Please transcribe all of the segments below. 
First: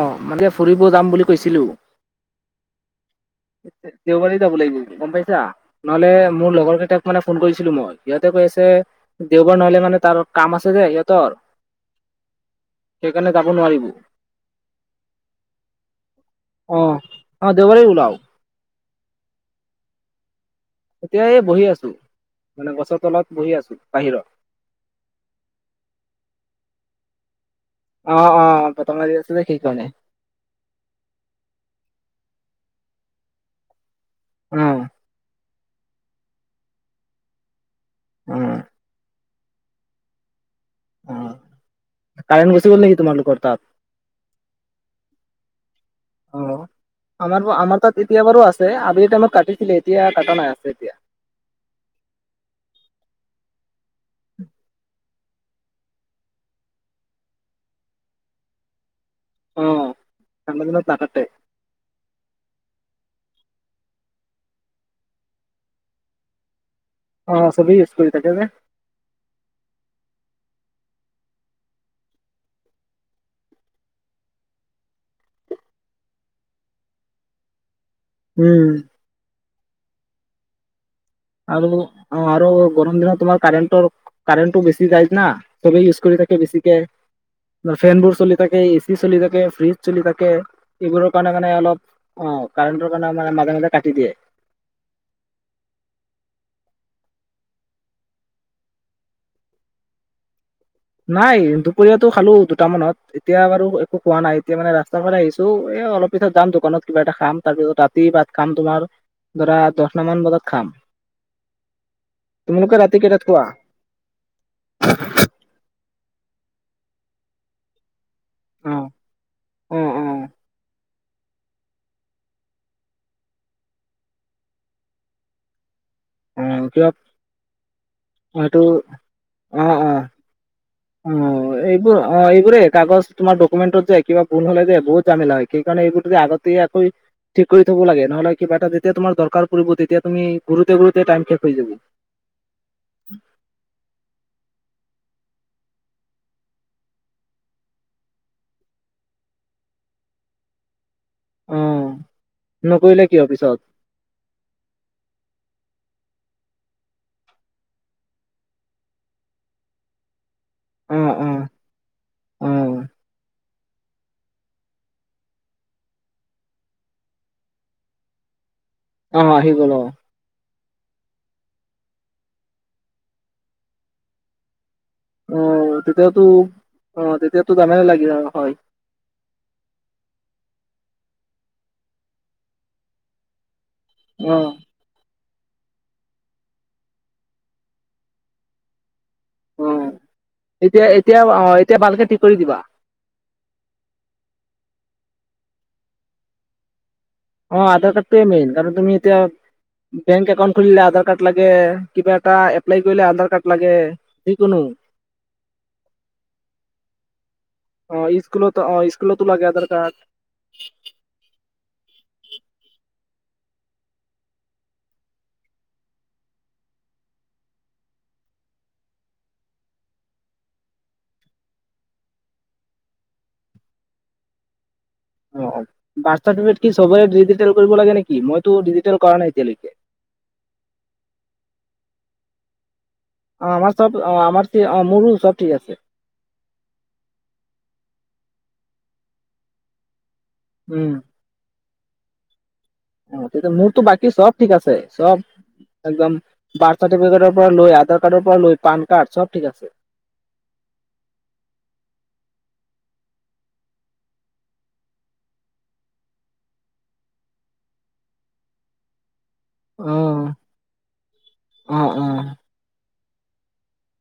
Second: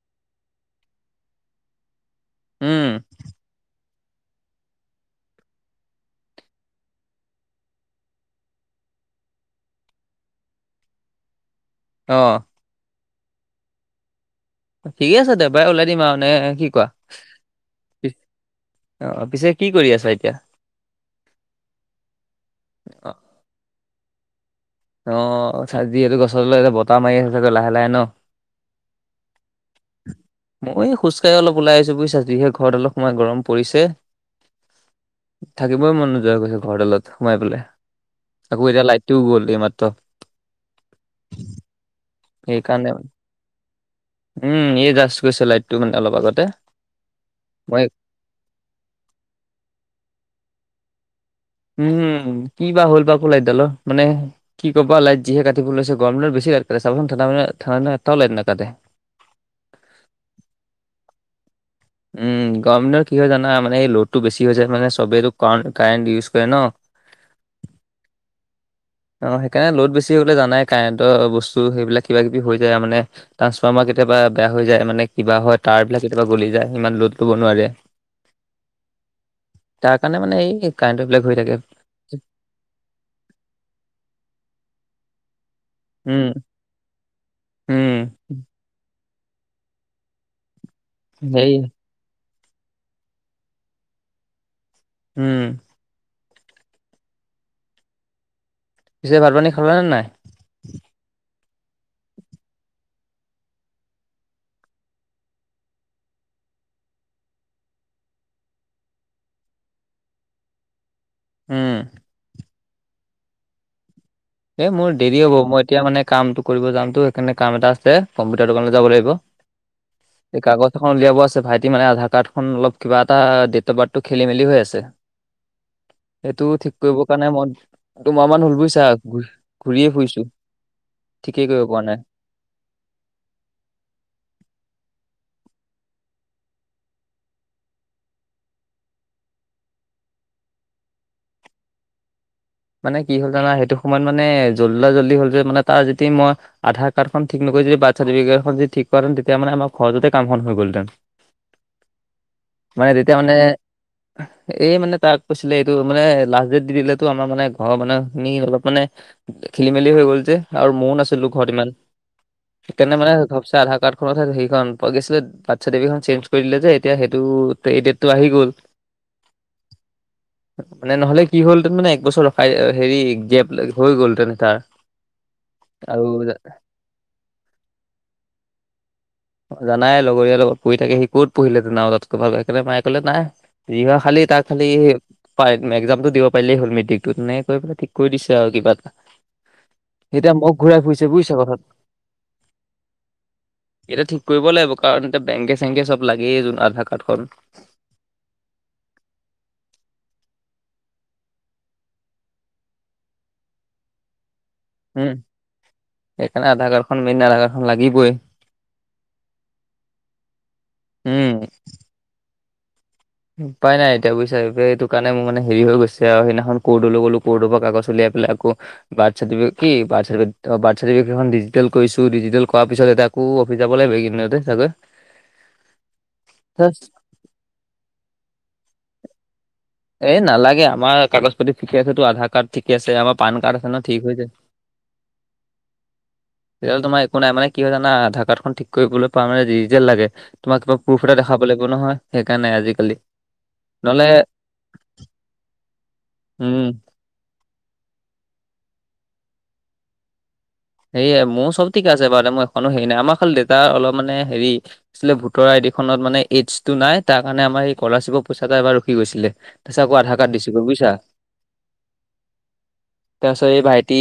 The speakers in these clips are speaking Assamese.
অ', মানে ফুৰিব যাম বুলি কৈছিলোঁ। উম দেওবাৰে যাব লাগিব গম পাইছা নহ'লে মোৰ লগৰ কেইটাক মানে ফোন কৰিছিলোঁ মই সিহঁতে কৈ আছে দেওবাৰ নহলে মানে তাৰ কাম আছে যে সিহঁতৰ অ'। সেইকাৰণে যাব নোৱাৰিব। ঠিকেইে আছে দেওবাৰে ওলাই দিম আৰু নে কি অ কোৱা? অ দেওবাৰে ওলাও অ', পিছে কি কৰি আছা এতিয়া? এতিয়াই বহি আছোঁ, মানে গছৰ তলত বহি আছোঁ বাহিৰত। অ', যিহেতু গছৰ তলত এতিয়া বতাহ মাৰি আছে চাগে লাহে, লাহে। ন অ', অ' বতাহ মাৰি আছে যে সেইকাৰণে। মই খোজকাঢ়ি অলপ ওলাই আহিছোঁ বুজিছা, যিহে ঘৰৰ ডালত সোমাই গৰম পৰিছে। উম। থাকিবই মন নোযোৱা হৈ গৈছে ঘৰডালত সোমাই পেলাই, অ আকৌ এতিয়া লাইটটোও গ'ল এইমাত্ৰ। অ', কাৰেণ্ট গুচি গ'ল সেইকাৰণে নেকি তোমাৰ লোকৰ তাত? উম, এই জাষ্ট কৰিছে লাইটটো মানে অলপ অ আগতে আমাৰ আমাৰ মই তাত এতিয়া বাৰু আছে আবেলি টাইমত কাটিছিলে এতিয়া কটা নাই আছে এতিয়া। উম, কিবা হ'ল বা লাইটদালৰ মানে কি কবা লাইট যিহে কাটিব লৈছে, গৰম দিনত বেছি লাইট কাতে চাবাচোন, ঠাণ্ডা দিনত এটাও লাইট নাকাটে। অ', ঠাণ্ডা দিনত নাকাটে। উম, গৰম কি হয় জানা মানে এই লোডটো বেছি হৈছে মানে চবেই কাৰেণ্ট ইউজ কৰে ন। অ', চবেই ইউজ কৰি থাকে যে। অ', সেইকাৰণে ল'ড বেছি হ'লে জানাই কাৰেণ্টৰ বস্তু সেইবিলাক কিবা কিবি হৈ যায় আৰু মানে ট্ৰাঞ্চফ্মাৰ কেতিয়াবা বেয়া হৈ যায় মানে কিবা হয়, তাৰ বিলাক কেতিয়াবা গলি যায় সিমান লোড লব নোৱাৰে। [inaudible] উম। তাৰ কাৰণে মানে এই কাৰেণ্ট বেলেগ হয় আৰু, অ', আৰু গৰম দিনত তোমাৰ কাৰেণ্টৰ কাৰেণ্টটো বেছি যায় না। চবে ইউজ কৰি উম, থাকে বেছিকে বা ফেন উম, বোৰ চলি থাকে। চলি থাকে, ফ্ৰিজ চলি থাকে এইবোৰৰ কাৰণে মানে হেৰি অলপ অ', কাৰেণ্টৰ মানে মাজে, মাজে কাতি দিয়ে। উম। পিছে ভাত, পানী খালা নে নাই? নাই দুপৰীয়াাতটো খালোঁ দুটামানত, এতিয়া বাৰু একো খোৱা নাই এতিয়া মানে ৰাস্তাৰ ফালে আহিছোঁ এ অলপ তাৰ পিছত যাম দোকানত কিবা এটা খাম, তাৰপিছত ৰাতি ভাত খাম তোমাৰ ধৰা দহটা মান বজাত খাম। উম। তোমালোকে ৰাতি কেইটাত খোৱা? এ, মোৰ দেৰি হ'ব মই এতিয়া মানে কামটো কৰিব যামতো সেইকাৰণে কাম এটা আছে। কম্পিউটাৰ দোকানলৈ অ যাব লাগিব অ অ এই কাগজ উলিয়াব আছে ভাইটি মানে আধাৰ কাৰ্ডখন অলপ কিবা এটা ডট অফ বাৰ্থ খেলি মেলি হৈ আছে। অ সেইটো ঠিক কিবা কৰিব কাৰণে মই দুমাহ মান এইটো হ'ল বুজিছা। অ ঘূৰিয়ে অ ফুৰিছোঁ ঠিকেই অ', কৰিব পৰা এইবোৰ নাই। অ', এই বোৰেই কাগজ তোমাৰ ডকুমেণ্টৰ যে কিবা ভুল হ'লে যে বহুত জামালা হয় সেই কাৰণে এইবোৰ তুমি আগতিয়াকৈ ঠিক কৰি থব লাগে নহ'লে কিবা এটা যেতিয়া তোমাৰ দৰকাৰ পৰিব তেতিয়া তুমি ঘূৰোতে ঘূৰোতে টাইম শেষ হৈ যাব। মানে কি হ'ল জানা সেইটো সময়ত মানে জল্ডা-জল্দি হ'ল যে মানে তাৰ যদি মই আধাৰ কাৰ্ডখন ঠিক নকৰি যদি বাৰ্ড চাৰটিফিকেটখন ঠিক কৰাহেঁতেন তেতিয়া মানে আমাৰ সহজতেই কাম খন হৈ গ'লহেঁতেন। অ', মানে নকৰিলে তেতিয়া কি হ'ব মানে পিছত? এই মানে তাক কৈছিলে এইটো মানে লাষ্ট ডেট দি দিলেটো আমাৰ মানে অ', মানে তুমি অলপ মানে খেলি মেলি হৈ গ'ল যে। আৰু ময়ো অ', নাচিলোঁ অ', ঘৰত ইমান, অ', সেইকাৰণে মানে ঘপচে আধাৰ কাৰ্ডখনতহে হেৰিখন পোৱা গৈছিলে। বাৰ্থ চাৰ্টিফিকেটখন চেঞ্জ কৰি দিলে যে এতিয়া সেইটো দেটটো আহি গ'ল। অ' আহি গ'ল অ'। মানে নহ'লে কি হ'লহেঁতেন মানে এক বছৰ হেৰি গেপ হৈ গ'ল হেতেনে তাৰ। অ' আৰু তেতিয়াতো অ' তেতিয়াতো জামেলা লাগিলে হয়। জানাই লগৰ লগত পৰি থাকে, সি ক'ত পঢ়িলেহেঁতেন, আৰু তাতকৈ ভাল, সেইকাৰণে মায়ে ক'লে নাই। যি হয় খালি তাৰ অ', খালি পাৰি, এক্সামটো দিব পাৰিলেই হ'ল মেট্ৰিকটোত, এনেকে কৈ পেলাই ঠিক কৰি দিছে আৰু কিবা এটা। অ' এতিয়া মোক ঘূৰাই এতিয়া ফুৰিছে এতিয়া বুজিছা অ' কথাটো এতিয়া ভালকে ঠিক কৰি দিবা। এতিয়া ঠিক কৰিব লাগিব কাৰণ এতিয়া বেংকে চেংকে চব লাগেই যোন আধাৰ কাৰ্ডখন। অ' আধাৰ কাৰ্ডটোৱে মেইন কাৰণ তুমি এতিয়া বেংক একাউণ্ট খুলিলে আধাৰ কাৰ্ড লাগে, কিবা এটা এপ্লাই কৰিলে আধাৰ কাৰ্ড লাগে। যিকোনো। উম, এইকাৰনে আধাৰ কাৰ্ডখন মেইন, আধাৰ কাৰ অ' স্কুল অ' স্কুলতো লাগে আধাৰ কাৰ্ড। উম। উপাই নাই এতিয়া বুজিছা, এইটো কাৰণে মোৰ মানে হেৰি হৈ গৈছে আৰু সেইদিনাখন ক'ৰ্ডলৈ গ'লো ক'ৰ্ডৰপৰা কাগজ উলিয়াই পেলাই আকৌ বাৰ্থ চাৰ্টিফিক কি বাৰ্থ চাৰ্টিফিকে অ' বাৰ্থ চাৰ্টিফিকেটখন ডিজিটেল কৰিছোঁ, ডিজিটেল কৰাৰ পিছত এটা কো অফিচ যাব লাগিব এইকেইদিনতে চাগৈ। অ' বাৰ্থ চাৰ্টিফিকেট চবৰে ডিজিটেল কৰিব লাগে নেকি? মইতো ডিজিটেল কৰা নাই এতিয়ালৈকে। এ, নালাগে, আমাৰ কাগজ পাতি ঠিকে আছেতো, আধাৰ কাৰ্ড ঠিকে আছে আমাৰ পান কাৰ্ড আছে অমাৰ ন চব ঠিক হৈ অ' যায় আমাৰ, মোৰো চব ঠিক আছে। তেতিয়াহ'লে তোমাৰ একো নাই, মানে কি হয় জানা আধাৰ কাৰ্ডখন ঠিক কৰিবলৈ পা মানে ডিজিটেল লাগে। তোমাক কিবা উম। প্ৰোফ এটা দেখাব লাগিব নহয়, সেইকাৰণে আজিকালি, অ', তেতিয়া মোৰতো নহ'লে বাকী চব ঠিক আছে, চব একদম উম বাৰ্থ চাৰ্টিফিেটকৰপৰা লৈ, আধাৰ কাৰ্ডৰপৰা লৈ, পান কাৰ্ড চব ঠিক আছে। সেয়া মোৰো চব ঠিকে আছে বাৰু, মই এখনো হেৰি নাই। আমাৰ খালি দেউতাৰ অলপ মানে হেৰি আছিলে ভোটৰ আইডিখত মানে এইছটো নাই, তাৰকাৰণে আমাৰ স্কলাৰশ্বিপৰ পইচা এটা এবাৰ ৰখি গৈছিলে। তাৰপিছত আকৌ আধাৰ অ', কাৰ্ড দিছোঁ। বুজিছা? অ', অ'। তাৰপিছত এই ভাইটি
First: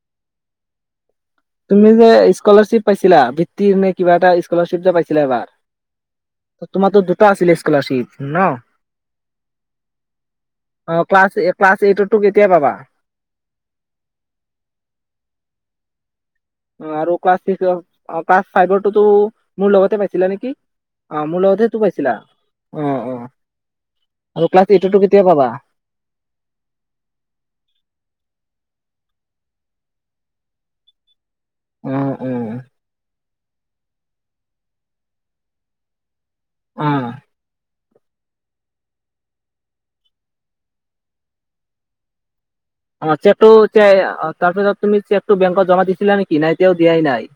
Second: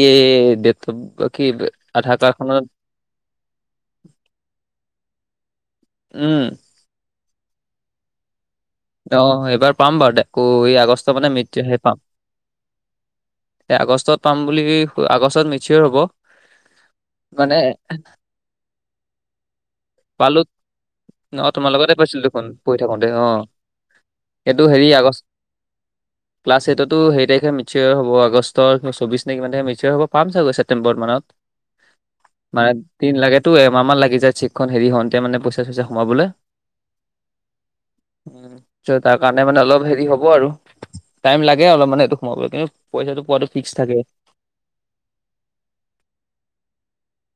দে কি তুমি যে আধাৰ কাৰ্ডখনৰ স্কলাৰশ্বিপ পাইছিলা, ভিত্তিৰ নে কিবা এটা স্কলাৰশ্বিপ যে পাইছিলা এবাৰ উম। তোমাৰতো দুটা আছিলে স্কলাৰশিপ ন'? অ' এইবাৰ পাম বাৰু দে, আকৌ এই অ', আগষ্ট মানে ক্লাছ মেট হেৰি ক্লাছ পাম। এইটতো কেতিয়া পাবা? এ, আগষ্টত পাম বুলি, আগষ্টত মিচয়াৰ হ'ব। আৰু ক্লাছ টি মানে ক্লাছ ফাইভৰটোতো মোৰ লগতে পাইছিলা পালো নেকি। অ' মোৰ অ' তোমাৰ লগতেতো লগতে পাইছিলা। পাইছিলো দেখোন পঢ়ি থাকোতে অ' আৰু এইটো ক্লাছ হেৰি এইটতো আগ কেতিয়া পাবা? ক্লাছ এইটৰতো হেৰি তাৰিখে মেচয়্যুৰ হ'ব, আগষ্টৰ চৌব্বছ তাৰিখমান কিমান হেৰি হ'ব, পাম চাগৈ ছেপটেম্বৰ মানত। অ অ মানে তিন লাগে টো এমাহ মান লাগি যায় চেকখন হেৰি হওঁতে মানে পইচা চইচা সোমাবলৈ। অ'। উম, তাৰকাৰণে মানে অলপ হেৰি হ'ব আৰু টাইম লাগে অলপ মানে সেইটো সোমাবলৈ কিন্তু অ' পইচাটো পোৱাটো চেকটো ফিক্স থাকে। তাৰপিছত তুমি চেকটো বেংকত জমা দিছিলা নেকি, নাই এতিয়াও দিয়াই নাই?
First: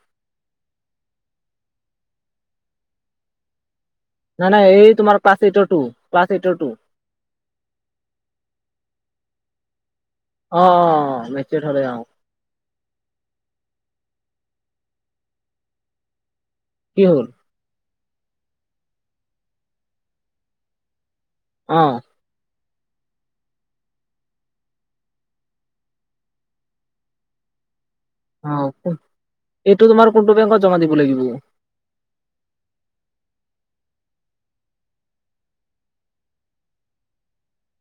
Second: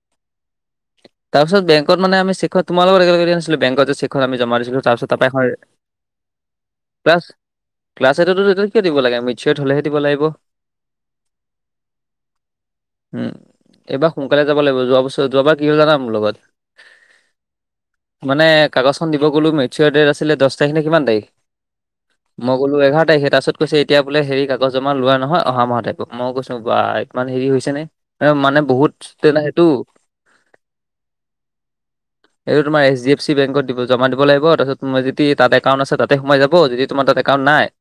তাৰপিছ বেংকত মানে আমি চেকৰ তোমাৰ লগত একেলগে দিয়া নাছিলোঁ বেংকত যে চেক খন আমি নাই জমা নাই দিছিলোঁ এই তাৰপিছত তোমাৰ তাৰপা ক্লাছ এইটৰটো ক্লাছ এইটৰটো ক্লাছ, ক্লাছ এইটতো সেইটো কিয় দিব লাগে, মিচয়্যুৰ হ'লেহে দিব লাগিব। অ', অ' মেচিয়ৰ হ'লে অ'। উম, এইবাৰ সোনকালে যাব লাগিব, যোৱা বছৰ যোৱাবাৰ কি হ'ল জানা মোৰ লগত? কি হ'ল? মানে কাগজখন দিব গ'লো মেটচিঅ'ৰ ডেট আছিল দহ তাৰিখ নে কিমান তাৰিখ অ'। মই গ'লো এঘাৰ তাৰিখে, তাৰপাছত কৈছে এতিয়া বোলে হেৰি কাগজ লোৱা নহয় অহা মাহ'ত আহিব। মই কৈছো বাই মানে হেৰি হৈছে নে এ অ মানে বহুত তে সেইটো এইটো তোমাৰ কোনটো বেংকত জমা দিব লাগিব? [unintelligible] এইটো তোমাৰ এইচ ডি এফ চি বেংকত দিব জমা দিব লাগিব, তাৰপাছত তোমৰ যদি তাত একাউণ্ট আছে তাতে সোমাই যাব। যদি তোমাৰ তাত--ে কাউণ্ট নাই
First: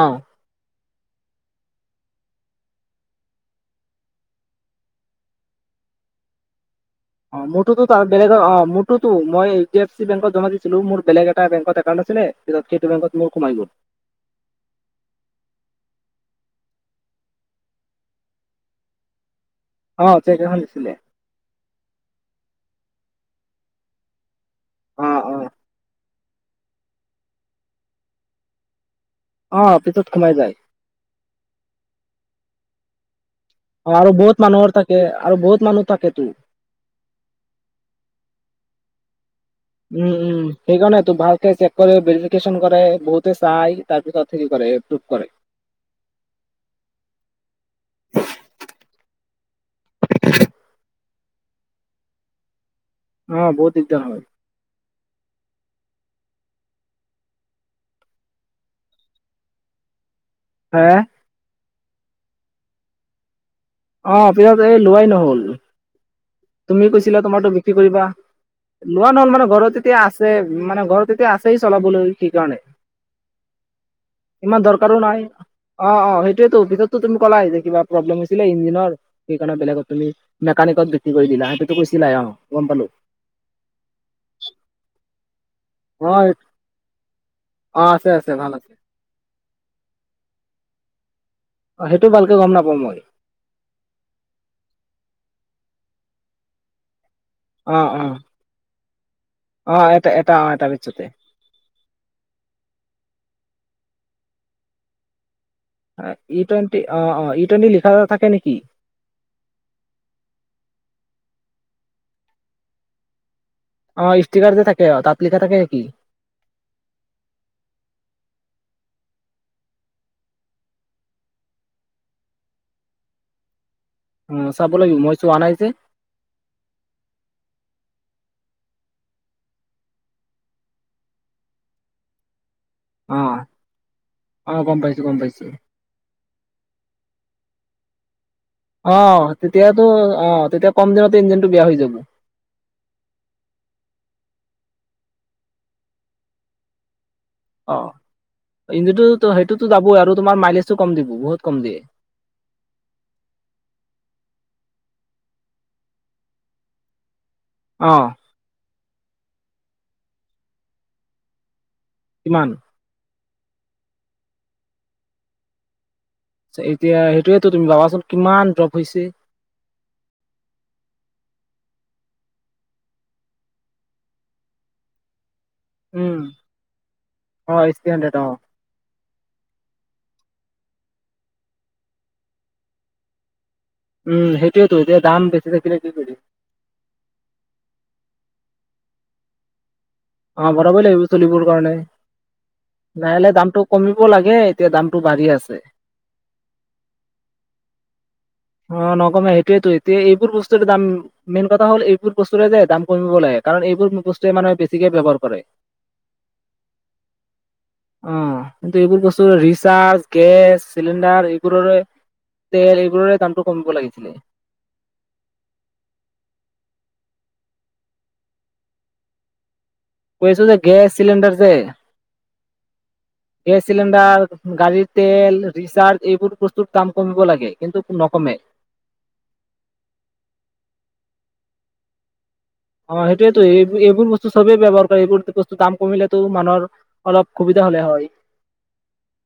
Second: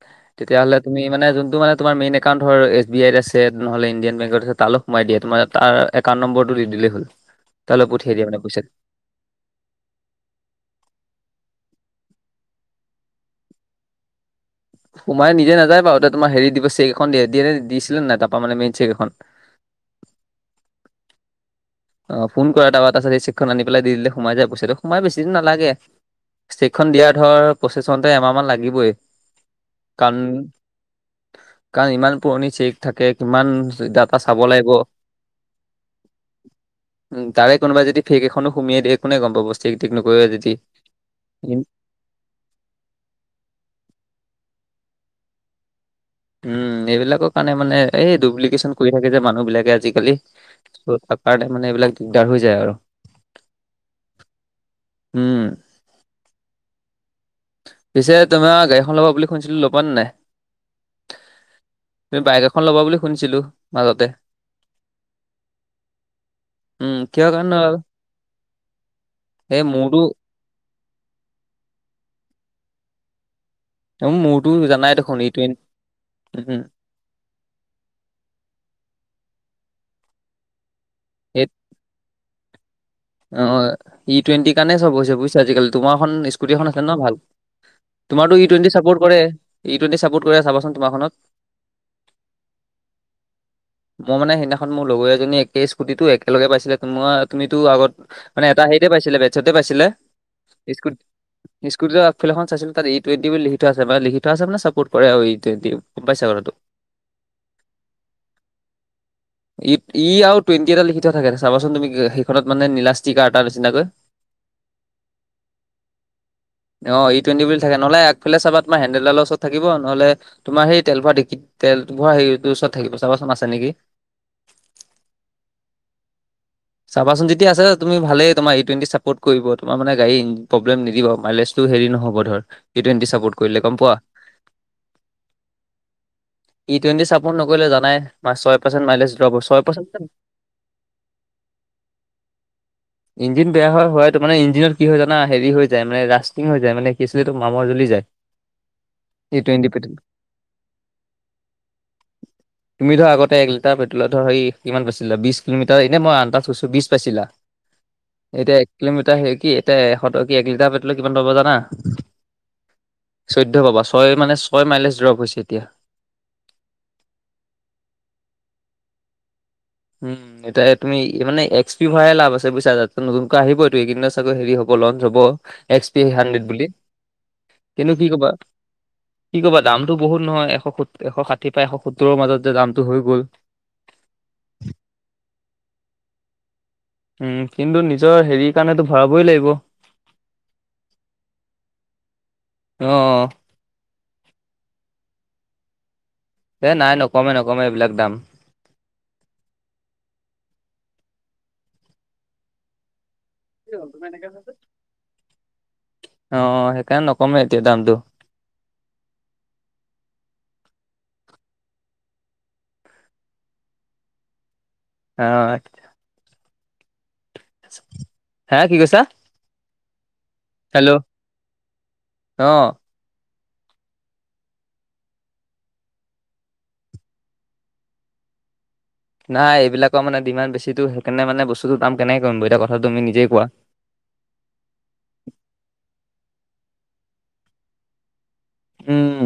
অ'। তেতিয়াহ'লে তুমি মানে যোনটো মানে তোমাৰ মেইন একাউণ্টৰ এছ বি আইত আছে নহ'লে ইণ্ডিয়ান বেংকত আছে তালৈ সোমাই দিয়ে, তোমাৰ তাৰ এউণ্ট নম্বৰটো দি দিলেই হ'ল। অ' মোৰতোটো তালৈ তাৰ পঠিয়াই দিয়া মানে বেলেগৰ অহ পইচাটো মোৰতোটো, মই এইচ ডি এফ চি বেংকত জমা দিছিলো, মোৰ বেলেগ এটা বেংকত একাউণ্ট আছিলে, পাছত সেইটো বংকত মোৰ সোমাই গ'ল। সোমাই নিজে নাযাই বাৰু তোমাৰ হেৰি দিব চেক এখন দিয়ে দিছিলে নাই তাৰপা মানে মেইন চেক এখন? অ' চেক এখন দিছিলে। অ' ফোন কৰা তাৰ পৰা তাৰপাছতেই চেকখন আনি পেলাই দি দিলে সোমাই যায় পইছাটো, সোমাই অ বেছি অ দিন নালাগে। ষ্টেকখন দিয়াৰ ধৰ প্ৰচেছ হওঁতে এমাহমান লাগিবই। অ পিছত কাৰণ সোমাই যায় কাৰণ ইমান পুৰণি চেক থাকে, কিমান অ' আৰু ডাটা চাব বহুত লাগিব মানুহৰ থাকে আৰু বহুত মানুহ থাকেতো উ তাৰে কোনোবাই যদি ফেক এখনো সুমিয়াই দিয়ে কোনে গ'ম পাব, চে'ক টে'ক উম নকৰে উম যদি? সেইকাৰণেতো ভালকে চেক কৰে ভেৰিফিকেশ্যন কৰে বহুতে চাই তাৰপিছত অ' কি কৰে এপ্ৰুভ কৰে। উম এইবিলাকৰ কাৰণে মানে এই ডুপ্লিকেশ্যচন কৰি থাকে যে মানুহ বিলাকে আজিকালি। ত' তাৰ কাৰণে মানে এইবিলাক দিগদাৰ হৈ যায় আৰু। অ' বহুত দিগদাৰ হয়। উম। পিছে তোমাৰ গাড়ী এখন ল'বা বুলি শুনিছিলো ল'বা নে নাই? হে'। তুমি বাইক এখন ল'বা বুলি শুনিছিলো? মাজতে অ' পিছত এই লোৱাই নহ'ল। তুমি উম কৈছিলা কিহৰ কাৰণে তোমাৰতো বিক্ৰী ল'লা? কৰিবা? লোৱা নহ'ল মানে এই ঘৰত তেতিয়া মোৰতো আছে মানে ঘৰত তেতিয়া আছে। আছেই চলাবলৈ সেই কাৰণে। মোৰ মোৰতো ইমান জানাই দৰকাৰো দেখোন নাই। ই টুৱেন অ' অ' উম সেইটোয়েতো পিছত তুমি ক'লাই যে কিবা প্ৰব্লেম হৈছিলে ইঞ্জিনৰ সেই কাৰণে বেলেগত তুমি মোকানিকত কৰি এই দিলা সেইটোতো কৈছিলাই, অ' গ'ম পালো। অ', ই টুৱেণ্টিৰ কাৰণে চব হৈছে বুজিছা আজিকালি। তোমাৰ এখন অ স্কুটি এখন আছিলে ন ভাল। অ আছে আছে তোমাৰতো ই ভাল আছে টুৱেণ্টি চাপৰ্ট কৰে? ই টুৱেণ্টি ছাপৰ্ট কৰেনে চাবাচোন তোমাৰখনত? অ', সেইটো ভালকে গ'ম নাপাওঁ মই। মই মানে সেইদিনাখন মোৰ লগৰীয়াজনী একেই স্কুটি টো একেলগে পাইছিলে তোমাৰ তুমিতো অ আগত অ মানে এটা হেৰিতে পাইছিলে বেটছতে অ পাইছিলে, এটা এটা অ এটা স্কুট পিছতে স্কুটি আগফাল এখন চাইছিল তাত ই টুৱেন্টি বুলি লিখি থোৱা আছে লিখি থোৱা আছে মানে চাপৰ্ট কৰে আৰু ই টুৱেন্টি। ই টুৱেণ্টি অ' অ' ই টুৱেণ্টি লিখা থাকে নেকি? ই আৰু টুৱেণ্টি এটা লিখি থাকে চাবচোন তুমি সেইখনত মানে নীলা ষ্টিকাৰ এটাৰ নিচিনাকৈ। অ', ষ্টিকাৰ যে থাকে তাত লিখা থাকে নেকি? অ', ই টুৱেটি বুলি থাকে। নহ'লে আগফালে চাবা তোমাৰ হেণ্ডেলদালৰ ওচৰত থাকিব। নহলে তোমাৰ সেই তেল ভৰোৱা দিক-তেল ভৰোৱা হেৰিটোৰ ওচৰত থাকিব চাবাচোন আছে নেকি? অ', চাব লাগিব মই চোৱা নাই যে। চাবাচোন যেতিয়া আছে তুমি ভালেই তোমাৰ ই টুৱেণ্টি চাপৰ্ট কৰিব তোমাৰ মানে গাড়ী প্ৰব্লেম নিদিব। মাইলেজ টো হেৰি নহ'ব ধৰ, ই টুৱেণ্টি অ চাপোৰ্ট কৰিলে গম পোৱা। অ গম পাইছো গম পাইছো ই টুৱেণ্টি চাপৰ্ট নকৰিলে জানাই, [unintelligible] অ', ড্ৰপ হয়, ছয় তেতিয়াতো পাৰ্চেণ্ট অ', তেতিয়া কম দিনতে ইঞ্জিনটো বেয়া হৈ যাব। ইঞ্জিন বেয়া হয় হয়টো, মানে ইঞ্জিনত কি হয় জানা, হেৰি হৈ যায় মানে ৰাষ্টিং হৈ যায় মানে [unintelligible] মামৰ জ্বলি অ', যায়। ইঞ্জিনটো ই সেইটোতো টুৱেণ্টি পেট্ৰল যাবই আৰু তোমাৰ মাইলেজটো কম দিব, বহুত কম দিয়ে। তুমি ধৰা আগতে, এক লিটাৰ পেট্ৰলত ধৰ সেই কিমান পাইছিলা বিশ কিলোমিটাৰ এনে মই অন্তাজ কৈছোঁ, বিছ পাইছিলা। অ'। এতিয়া, এক কিলোমিটাৰ হেৰি কি, এতিয়া এশ টকীয়া এক লিটাৰ পেট্ৰ'লে কিমান পাব জানা। কিমান? চৈধ্য পাবা। ছয় মানে, ছয় মাইলেছ ড্ৰ'প হৈছে এতিয়া। এতিয়া, সেইটোয়ো তুমি ভাবাচোন কিমান ড্ৰপ হৈছে। উম। এতিয়া তুমি মানে, এক্স পি ভৰাই লাভ আছে বুজিছা, নতুনকৈ আহিবই এইকেইদিনত চাগৈ হেৰি হ'ব লঞ্চ হ'ব। এক্স পি উম হাণ্ড্ৰেড বুলি, অ এইচ থ্ৰী কিন্তু কি হাণ্ড্ৰেড অ ক'বা কি ক'বা, দামটো বহুত নহয় এশ এশ ষাঠি পৰা এশ সত্তৰৰ মাজত যে দামটো হৈ গ'ল। উম। সেইটোয়েতো এতিয়া দাম বেছি থাকিলে কি কৰিম। উম, কিন্তু নিজৰ হেৰি কাৰণেতো ভৰাবই লাগিব। অ', ভৰাবই লাগিব চলিবৰ কাৰণে। অ', লাহে-লাহে দামটো কমিব লাগে, এতিয়া দামটো বাঢ়ি আছে। এ নাই নকমে, নকমে এইবিলাক দাম। অ', নকমে সেইটোয়েতো এতিয়া এইবোৰ বস্তুৰে দাম মেইন কথা হ'ল, এইবোৰ বস্তুৰে যে দাম কমিব লাগে। কাৰণ এইবোৰ বস্তুৱে মানুহে বেছিকে ব্যৱহাৰ কৰে। অ', সেইকাৰণে নকমে এতিয়া দামটো। অ', কিন্তু এইবোৰ বস্তুৰ ৰিচাৰ্জ, গেছ চিলিণ্ডাৰ এইবোৰৰে তেল এইবোৰৰে দামটো কমিব লাগিছিলে। [unintelligible] হে কি কৈছা? কৈছোঁ যে, গেছ হেল্ল' চিলিণ্ডাৰ যে অ'। গেছ চিলিণ্ডাৰ, গাড়ীৰ তেল, ৰিচাৰ্জ এইবোৰ বস্তুৰ দাম কমিব লাগে কিন্তু নকমে। নাই এইবিলাকৰ মানে ডিমাণ্ড বেছিটো, সেইকাৰনে মানে বস্তুটো দাম কেনেকে কৰিম এতিয়া কথা অ', সেইটোয়েতো এই এইবোৰ বস্তু চবেই ব্যৱহাৰ কৰে, এইবোৰ বস্তু দাম কমিলেতো মানুহৰ অলপ সুবিধা হ'লে হয়। উম।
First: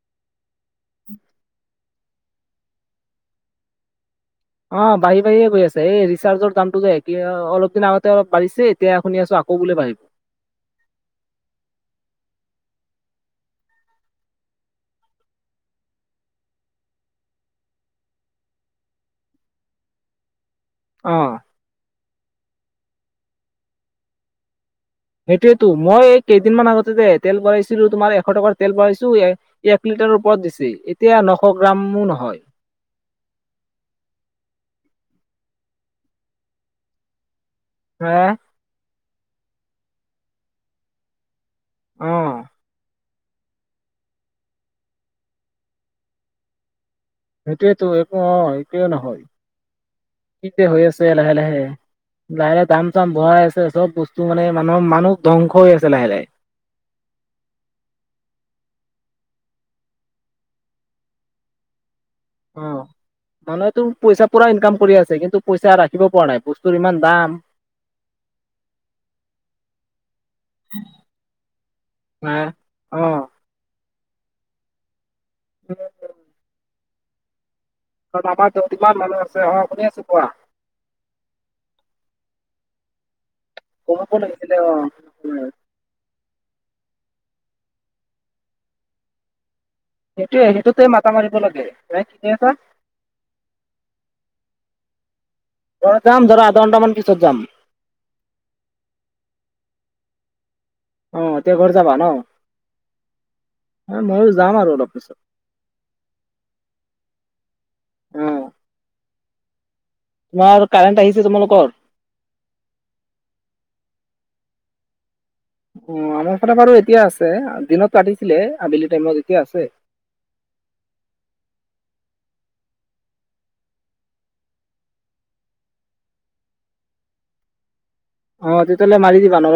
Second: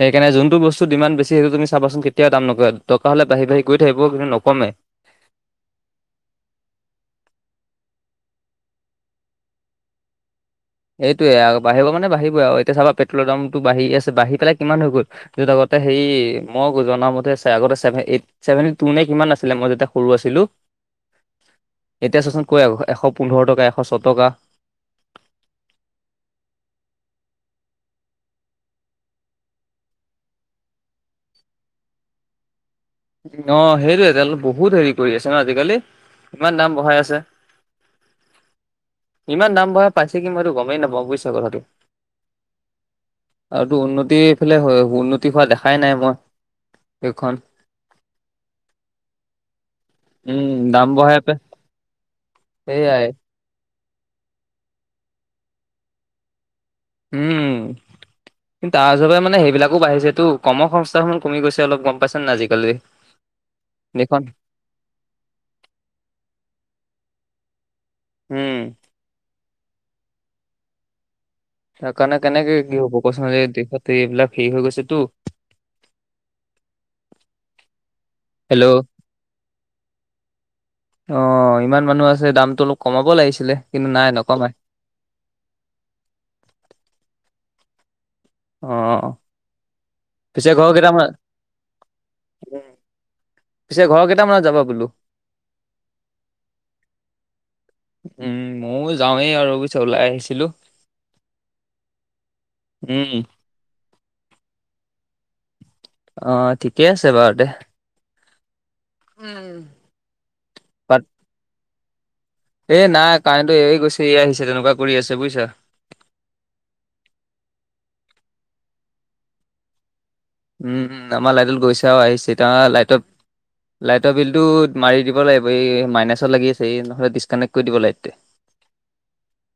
সেইকাৰনে যোনটো বস্তু ডিমাণ্ড বেছি সেইতো তুমি চাবাচোন কেতিয়াও দাম নকমে। দৰকাৰ হ'লে বাঢ়ি, বাঢ়ি গৈ থাক কিন্তু নকমে। অ', বাঢ়ি, বাঢ়িয়ে গৈ আছে এই ৰিচাৰ্জৰ দামটো যে এতিয়া অলপ দিন আগতে অলপ বাঢ়িছে, এতিয়া শুনি আছোঁ আকৌ বোলে বাঢ়িব। এইটোৱে বাঢ়িব মানে বাঢ়িবই আৰু, এতিয়া পেট্ৰ'লৰ দামটো বাঢ়ি আছে, বাঢ়ি পেলাই কিমান হৈ গ'ল। য'ত আগতে হেৰি মই জনা মতে, আগতে চেভে এইট চছেভেনটি টু নে কিমান আছিলে, মই যেতিয়া সৰু আছিলো। অ'। এতিয়া চোৱাচোন কৈ, এশ পোন্ধৰ টকা, এশ ছয় টকা। সেইটোৱেতো, মই এই কেইদিনমান আগতে যে তেল ভৰাইছিলো, তোমাৰ এশ টকাৰ তেল ভৰাইছো এ এক লিটাৰৰ ওপৰত দিছিল, এতিয়া নশ গ্ৰামো নহয়। অ', সেইটোৱেতো, তেলটো বহুত হেৰি কৰি আছে ন' আজিকালি, ইমান দাম বঢ়াই আছে। [unintelligible] ইমান দাম বঢ়াই পাইছে কি, মই এইটো গ'মেই নাপাওঁ বুজিছা কথাটো। অ'। আৰুতো উন্নতি, এইফালে উন্নতি হোৱা দেখাই নাই মই দেশখন। সেইটোৱেটো [unintelligible] একো নহয়। উম, কি যে হৈ দাম আছে বঢ়াই পে লাহে লাহে, লাহে লাহে সেইয়াই দাম-চাম বঢ়াই আছে চব বস্তু তো মানে মানুহ মানুহ ধ্বংস হৈ আছে লাহে লাহে। উম। কিন্ত তাৰ হিচাপে মানে সেইবিলাকো বাঢ়িছেটো। কৰ্ম সংস্থাখন কমি গৈছে অলপ গ'ম পাইছ অ মানুহেতো পইচা পুৰা ইনকাম কৰি আছে, কিন্তু পইচা ৰাখিব পৰা নাই বস্তুৰ ইমান দাম। উম। [unintelligible] তাৰ কাৰণে হা কেনেকে কি হ'ব ক'চোন? দেশত এইবিলাক হেৰি হৈ গৈছেতো। [unintelligible] আমাৰ হেল্ল' [unintelligible] কিমান মানুহ আছে অ' শুনি আছো কোৱা। অ ইমান মানুহ আছে দামটো অলপ কমাব লাগিছিলে। কিন্তু নাই কমাব নকমাই। লাগিছিলে অ। অ। সেইটোৱে পিছে ঘৰ সেইটোতে কেইটামান মাতা মাৰিব লাগে, এনাই ঠিকে আছা? পিছে ঘৰ কেইটামানত যাব বুলু? ঘৰত যাম ধৰা আধা ঘণ্টামান পিছত যাম। উম ময়োও যাওঁৱেই আৰু পিছে ওলাই আহিছিলো। অ এতিয়া ঘৰত যাবা ন, উম, ময়ো যাম আৰু অলপ পিছত। অ ঠিকে আছে বাৰু দে। অ উম। তোমাৰ পাত কাৰেণ্ট আহিছে তোমালোকৰ? এ নাই কাৰেনটো এয়ে গৈছে, এয়া আহিছে, তেনেকুৱা কৰি আছে বুজিছা। অ আমাৰ ফালে বাৰু এতিয়া আছে। দিনতো কাটিছিলে আবেলি টাইমত এতিয়া আছে। উম উম আমাৰ লাইটত গৈছে আহিছে এতিয়া লাইটত লাইটৰ বিলটো মাৰি দিব লাগিব, এই মাইনাচত লাগি আছে। এই নহ'লে ডিচকানেক্ট কৰি দিব লাইটতোই। অ তেতিয়াহ'লে মাৰি দিবা। নহ